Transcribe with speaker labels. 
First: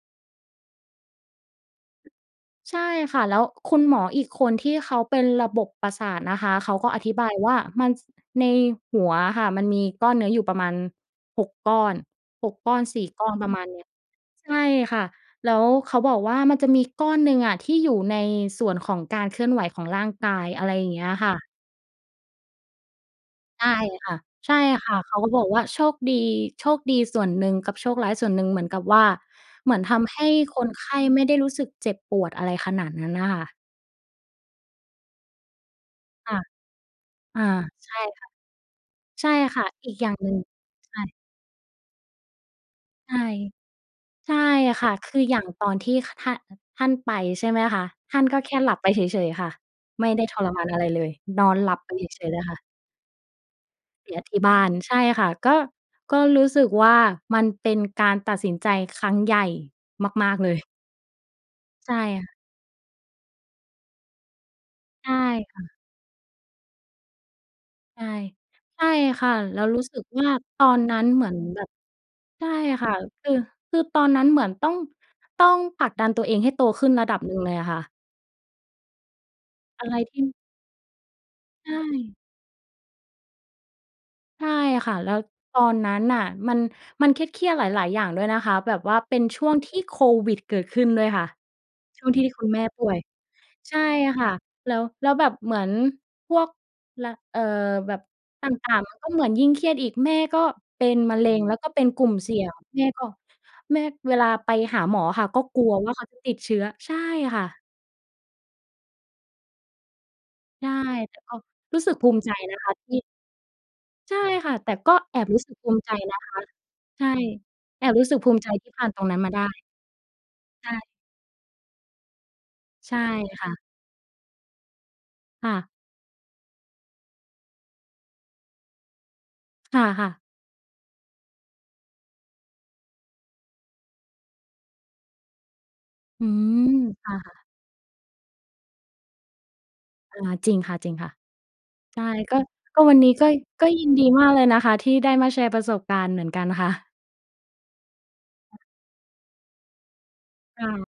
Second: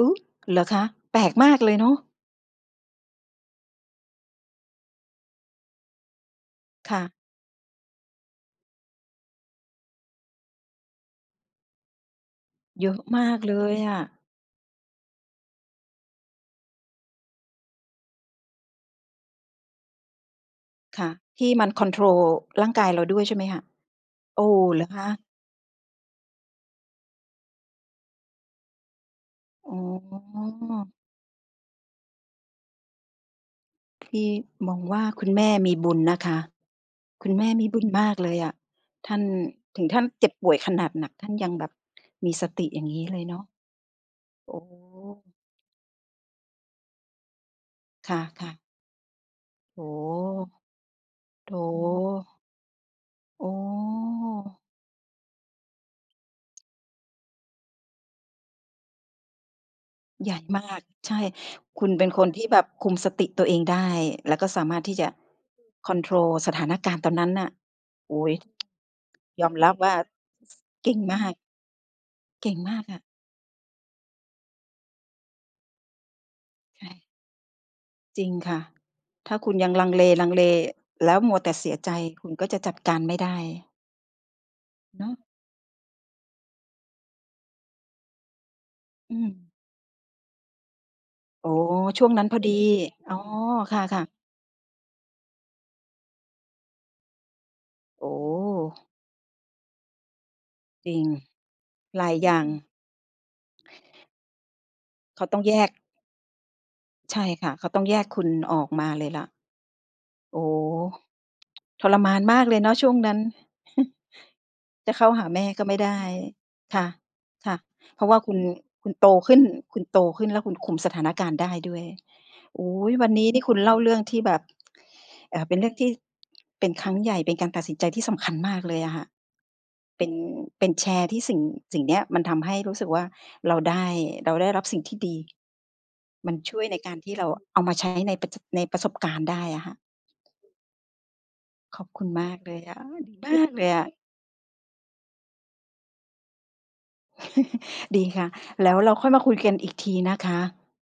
Speaker 1: อุ๊ย! เหรอคะ? แปลกมากเลยเนาะ
Speaker 2: ใช่ค่ะ แล้วคุณหมออีกคนที่เขาเป็นระบบประสาทนะคะ เขาก็
Speaker 1: ค
Speaker 2: อ
Speaker 1: ่ะ
Speaker 2: ธิบายว่ามัน ส ในหัวค่ะ มันมีก้อนเนื้ออยู่ประมาณ 6 ก้อน 6 ก้อน
Speaker 1: เยอ
Speaker 2: ส
Speaker 1: ะ
Speaker 2: ี่
Speaker 1: ม
Speaker 2: ก้อ
Speaker 1: า
Speaker 2: น
Speaker 1: ก
Speaker 2: ประ
Speaker 1: เล
Speaker 2: มาณ
Speaker 1: ย
Speaker 2: เนี้ย
Speaker 1: อะ
Speaker 2: ใช่ค่ะ แล้วเขาบอกว่ามันจะมีก้อนหนึ่งอะที่อยู่ในส่วนของการเคลื่อนไหวของร่างกาย อะไรอย่างเง
Speaker 1: ค
Speaker 2: ี้
Speaker 1: ่
Speaker 2: ย
Speaker 1: ะ
Speaker 2: ค่
Speaker 1: ท
Speaker 2: ะ
Speaker 1: ี่มันคอนโทรลร่างกายเราด้วยใช่ไหมคะ?
Speaker 2: ใช่ค่ะ
Speaker 1: โอ้
Speaker 2: ใช่
Speaker 1: เหรอ
Speaker 2: ค่
Speaker 1: ค
Speaker 2: ะ
Speaker 1: ะ?
Speaker 2: เขาก็บอกว่าโชคดี โชคดีส่วนหนึ่งกับโชคร้ายส่วนหนึ่งเหมือนกับว่า
Speaker 1: อ
Speaker 2: เหม
Speaker 1: ๋อ
Speaker 2: ือนทำให้คนไข้ไม่ได้รู้สึกเจ็บปวด อะไรขนาดนั้นน่ะค่ะ
Speaker 1: พี่มองว่าคุณแม่มีบุญนะค
Speaker 2: ค่
Speaker 1: ะ
Speaker 2: ะ
Speaker 1: คุณ
Speaker 2: อ่
Speaker 1: แ
Speaker 2: า
Speaker 1: ม่มีบุญ
Speaker 2: ใช่
Speaker 1: มาก
Speaker 2: ค่
Speaker 1: เ
Speaker 2: ะ
Speaker 1: ลยอะ ท่าน
Speaker 2: ใช่ค่ะ
Speaker 1: ถึ
Speaker 2: อ
Speaker 1: ง
Speaker 2: ีก
Speaker 1: ท่าน
Speaker 2: อย่าง
Speaker 1: เจ
Speaker 2: ห
Speaker 1: ็
Speaker 2: นึ
Speaker 1: บ
Speaker 2: ่ง
Speaker 1: ป่วยขนา
Speaker 2: ใ
Speaker 1: ด
Speaker 2: ช
Speaker 1: หนั
Speaker 2: ่
Speaker 1: กท่านยังแบบมีสติอย่างงี้
Speaker 2: ใช
Speaker 1: เล
Speaker 2: ่
Speaker 1: ยเนาะ
Speaker 2: ใช่
Speaker 1: โอ้โ
Speaker 2: ค่ะ คือ
Speaker 1: ฮ
Speaker 2: อย่างตอนที่ ค ท่าน ท่านไป ใช่ไหมคะ
Speaker 1: ค
Speaker 2: ท่านก็แ
Speaker 1: ่ะ
Speaker 2: ค
Speaker 1: ๆ
Speaker 2: ่หลับไปเฉย ๆ ค่ะ
Speaker 1: โอ้
Speaker 2: ไม่ได้ท
Speaker 1: โฮ
Speaker 2: รมานอะไรเลยนอ
Speaker 1: โ
Speaker 2: นหลับไปเฉย ๆ เ
Speaker 1: ถ
Speaker 2: ลยค่ะ
Speaker 1: โอ้
Speaker 2: เสียที่บ้าน ใช่ค่ะ ก็ ก็รู้สึกว่า มันเป็นการตัดสินใจครั้งใหญ่ม
Speaker 1: ใหญ
Speaker 2: าก
Speaker 1: ่
Speaker 2: ๆ เลย
Speaker 1: มาก ใช่ คุ
Speaker 2: ใ
Speaker 1: ณ
Speaker 2: ช่
Speaker 1: เป็นค
Speaker 2: ค่ะ
Speaker 1: นที่แบบคุมสติตัวเองได้ แล้วก็สามารถที่จ
Speaker 2: ใช
Speaker 1: ะ
Speaker 2: ่ค่ะ
Speaker 1: คอนโทรลสถานการณ์ตอนนั้นน่ะ
Speaker 2: ใช่
Speaker 1: โอ๊ย
Speaker 2: ใช่ค่ะ
Speaker 1: ยอม
Speaker 2: แล้ว
Speaker 1: รับ
Speaker 2: รู้
Speaker 1: ว่
Speaker 2: ส
Speaker 1: า
Speaker 2: ึกว่า ตอน
Speaker 1: เก
Speaker 2: น
Speaker 1: ่
Speaker 2: ั
Speaker 1: ง
Speaker 2: ้น
Speaker 1: ม
Speaker 2: เห
Speaker 1: า
Speaker 2: มือ
Speaker 1: ก
Speaker 2: นแบบ ใช
Speaker 1: เก
Speaker 2: ่
Speaker 1: ่งมาก
Speaker 2: ค่ะ
Speaker 1: อะ
Speaker 2: คือ คือตอนนั้นเหมือนต้อง ต้องผลักดันตัวเองให้โต
Speaker 1: ใช
Speaker 2: ขึ้น
Speaker 1: ่
Speaker 2: ระดับหนึ่งเลยอะค่ะ
Speaker 1: จริงค่ะ ถ้าคุณยังล
Speaker 2: อ
Speaker 1: ั
Speaker 2: ะ
Speaker 1: ง
Speaker 2: ไรที่
Speaker 1: เล ๆ แล้วมัวแต่เส
Speaker 2: ใช
Speaker 1: ียใจ
Speaker 2: ่
Speaker 1: คุณก็จะจัดการไม่ได้
Speaker 2: ใช่ค่ะ
Speaker 1: เน
Speaker 2: แล
Speaker 1: า
Speaker 2: ้
Speaker 1: ะ
Speaker 2: ว ตอนนั้นน่ะ มัน มันเครียด ๆ หลาย ๆ อย่างด้วยนะคะ แบบว่าเ
Speaker 1: อ
Speaker 2: ป
Speaker 1: ื
Speaker 2: ็นช
Speaker 1: ม
Speaker 2: ่วงที่โควิดเกิดขึ้นด้วยค่ะ
Speaker 1: อ๋อ
Speaker 2: ช
Speaker 1: ช
Speaker 2: ่
Speaker 1: ่
Speaker 2: ว
Speaker 1: ว
Speaker 2: ง
Speaker 1: ง
Speaker 2: ท
Speaker 1: น
Speaker 2: ี
Speaker 1: ั้
Speaker 2: ่
Speaker 1: นพอ
Speaker 2: คุ
Speaker 1: ด
Speaker 2: ณ
Speaker 1: ี
Speaker 2: แม่ป่วย
Speaker 1: อ๋อ
Speaker 2: ใ
Speaker 1: ค
Speaker 2: ช่
Speaker 1: ่ะ ๆ
Speaker 2: ค่ะ แล้ว แล้วแบบเหมือนพวก ล เอ่อ แบบ
Speaker 1: โอ
Speaker 2: ต่า
Speaker 1: ้
Speaker 2: ง ๆ ก็เหมือนยิ่งเครียดอีก แม่ก็เป็
Speaker 1: จร
Speaker 2: น
Speaker 1: ิง
Speaker 2: มะเร็ง แล้วก็เป็นก
Speaker 1: ห
Speaker 2: ล
Speaker 1: ล
Speaker 2: ุ
Speaker 1: า
Speaker 2: ่ม
Speaker 1: ย
Speaker 2: เ
Speaker 1: อย
Speaker 2: สี
Speaker 1: ่
Speaker 2: ่
Speaker 1: า
Speaker 2: ย
Speaker 1: ง
Speaker 2: ง แม่ก็ แม่เวลาไปหาหมออะ
Speaker 1: เข
Speaker 2: ค่
Speaker 1: า
Speaker 2: ะ
Speaker 1: ต้
Speaker 2: ก็
Speaker 1: องแย
Speaker 2: กลั
Speaker 1: ก
Speaker 2: วว่าเขาจะติดเชื้อ ใช่
Speaker 1: ใช่
Speaker 2: ค่
Speaker 1: ค่ะ เ
Speaker 2: ะ
Speaker 1: ขาต้องแยกคุณออกมาเลยล่ะ โอ้
Speaker 2: ใช่ แต่เอา รู้
Speaker 1: ท
Speaker 2: สึ
Speaker 1: ร
Speaker 2: กภ
Speaker 1: ม
Speaker 2: ู
Speaker 1: า
Speaker 2: ม
Speaker 1: น
Speaker 2: ิใจ
Speaker 1: มากเ
Speaker 2: น
Speaker 1: ล
Speaker 2: ะ
Speaker 1: ยเ
Speaker 2: ค
Speaker 1: นา
Speaker 2: ะ
Speaker 1: ะช
Speaker 2: ท
Speaker 1: ่ว
Speaker 2: ี
Speaker 1: ง
Speaker 2: ่
Speaker 1: นั้น
Speaker 2: ใช่ค่ะ แต่
Speaker 1: จ
Speaker 2: ก
Speaker 1: ะ
Speaker 2: ็
Speaker 1: เข้า
Speaker 2: แอ
Speaker 1: หา
Speaker 2: บ
Speaker 1: แ
Speaker 2: รู้
Speaker 1: ม่
Speaker 2: สึก
Speaker 1: ก็
Speaker 2: ภู
Speaker 1: ไม่
Speaker 2: มิ
Speaker 1: ได
Speaker 2: ใจ
Speaker 1: ้
Speaker 2: นะคะ
Speaker 1: ค่ะ
Speaker 2: ใช่ แอบ
Speaker 1: ๆ เพ
Speaker 2: รู
Speaker 1: รา
Speaker 2: ้
Speaker 1: ะว
Speaker 2: สึ
Speaker 1: ่
Speaker 2: ก
Speaker 1: า
Speaker 2: ภ
Speaker 1: ค
Speaker 2: ู
Speaker 1: ุณ
Speaker 2: มิใจที่ผ
Speaker 1: ค
Speaker 2: ่า
Speaker 1: ุ
Speaker 2: น
Speaker 1: ณ
Speaker 2: ตร
Speaker 1: โต
Speaker 2: งนั้นม
Speaker 1: ข
Speaker 2: า
Speaker 1: ึ้
Speaker 2: ได
Speaker 1: น
Speaker 2: ้
Speaker 1: คุณโตขึ้นแล้วคุณ
Speaker 2: ใ
Speaker 1: ค
Speaker 2: ช
Speaker 1: ุ
Speaker 2: ่
Speaker 1: มสถานการณ์ได้ด้วย โอ้โฮ
Speaker 2: ใช่
Speaker 1: วันนี้นี
Speaker 2: ค
Speaker 1: ่
Speaker 2: ่
Speaker 1: คุ
Speaker 2: ะ
Speaker 1: ณเล่าเรื่องที่แบบ เอ่อ
Speaker 2: ค
Speaker 1: เ
Speaker 2: ่
Speaker 1: ป็นเรื
Speaker 2: ะ
Speaker 1: ่องที่ เป็นครั้งใหญ่เป็นการตัดสินใจที่สำคัญมากเลยอะค่ะ
Speaker 2: ค
Speaker 1: เป็
Speaker 2: ่ะ
Speaker 1: น
Speaker 2: ๆ
Speaker 1: เป็นแชร์ที่สิ่ง สิ่งเนี้ยมันทำให้รู้สึกว่าเราได้ เราได้รับสิ่งที่ดี
Speaker 2: อื
Speaker 1: มันช่ว
Speaker 2: ม
Speaker 1: ยในการท
Speaker 2: อ
Speaker 1: ี่เรา
Speaker 2: า
Speaker 1: เอามาใช้ในประ ช ในประสบการณ์ได้อะค่ะ
Speaker 2: อา จริงค่ะ
Speaker 1: ขอบ
Speaker 2: ๆ ใ
Speaker 1: ค
Speaker 2: ช
Speaker 1: ุ
Speaker 2: ่
Speaker 1: ณมา
Speaker 2: ก็
Speaker 1: กเลยอะ
Speaker 2: ก็
Speaker 1: โอ้
Speaker 2: วันนี
Speaker 1: ด
Speaker 2: ้
Speaker 1: ี
Speaker 2: ก็
Speaker 1: มากเล
Speaker 2: ก็
Speaker 1: ยอ
Speaker 2: ยิ
Speaker 1: ะ
Speaker 2: นดีมากเลยนะคะที่ได้มาแชร์ประสบการณ์เหมือนกัน ค่ะ
Speaker 1: ดีค่ะ แล้วเราค่อยมาคุยกันอีกทีนะคะ
Speaker 2: ค่ะ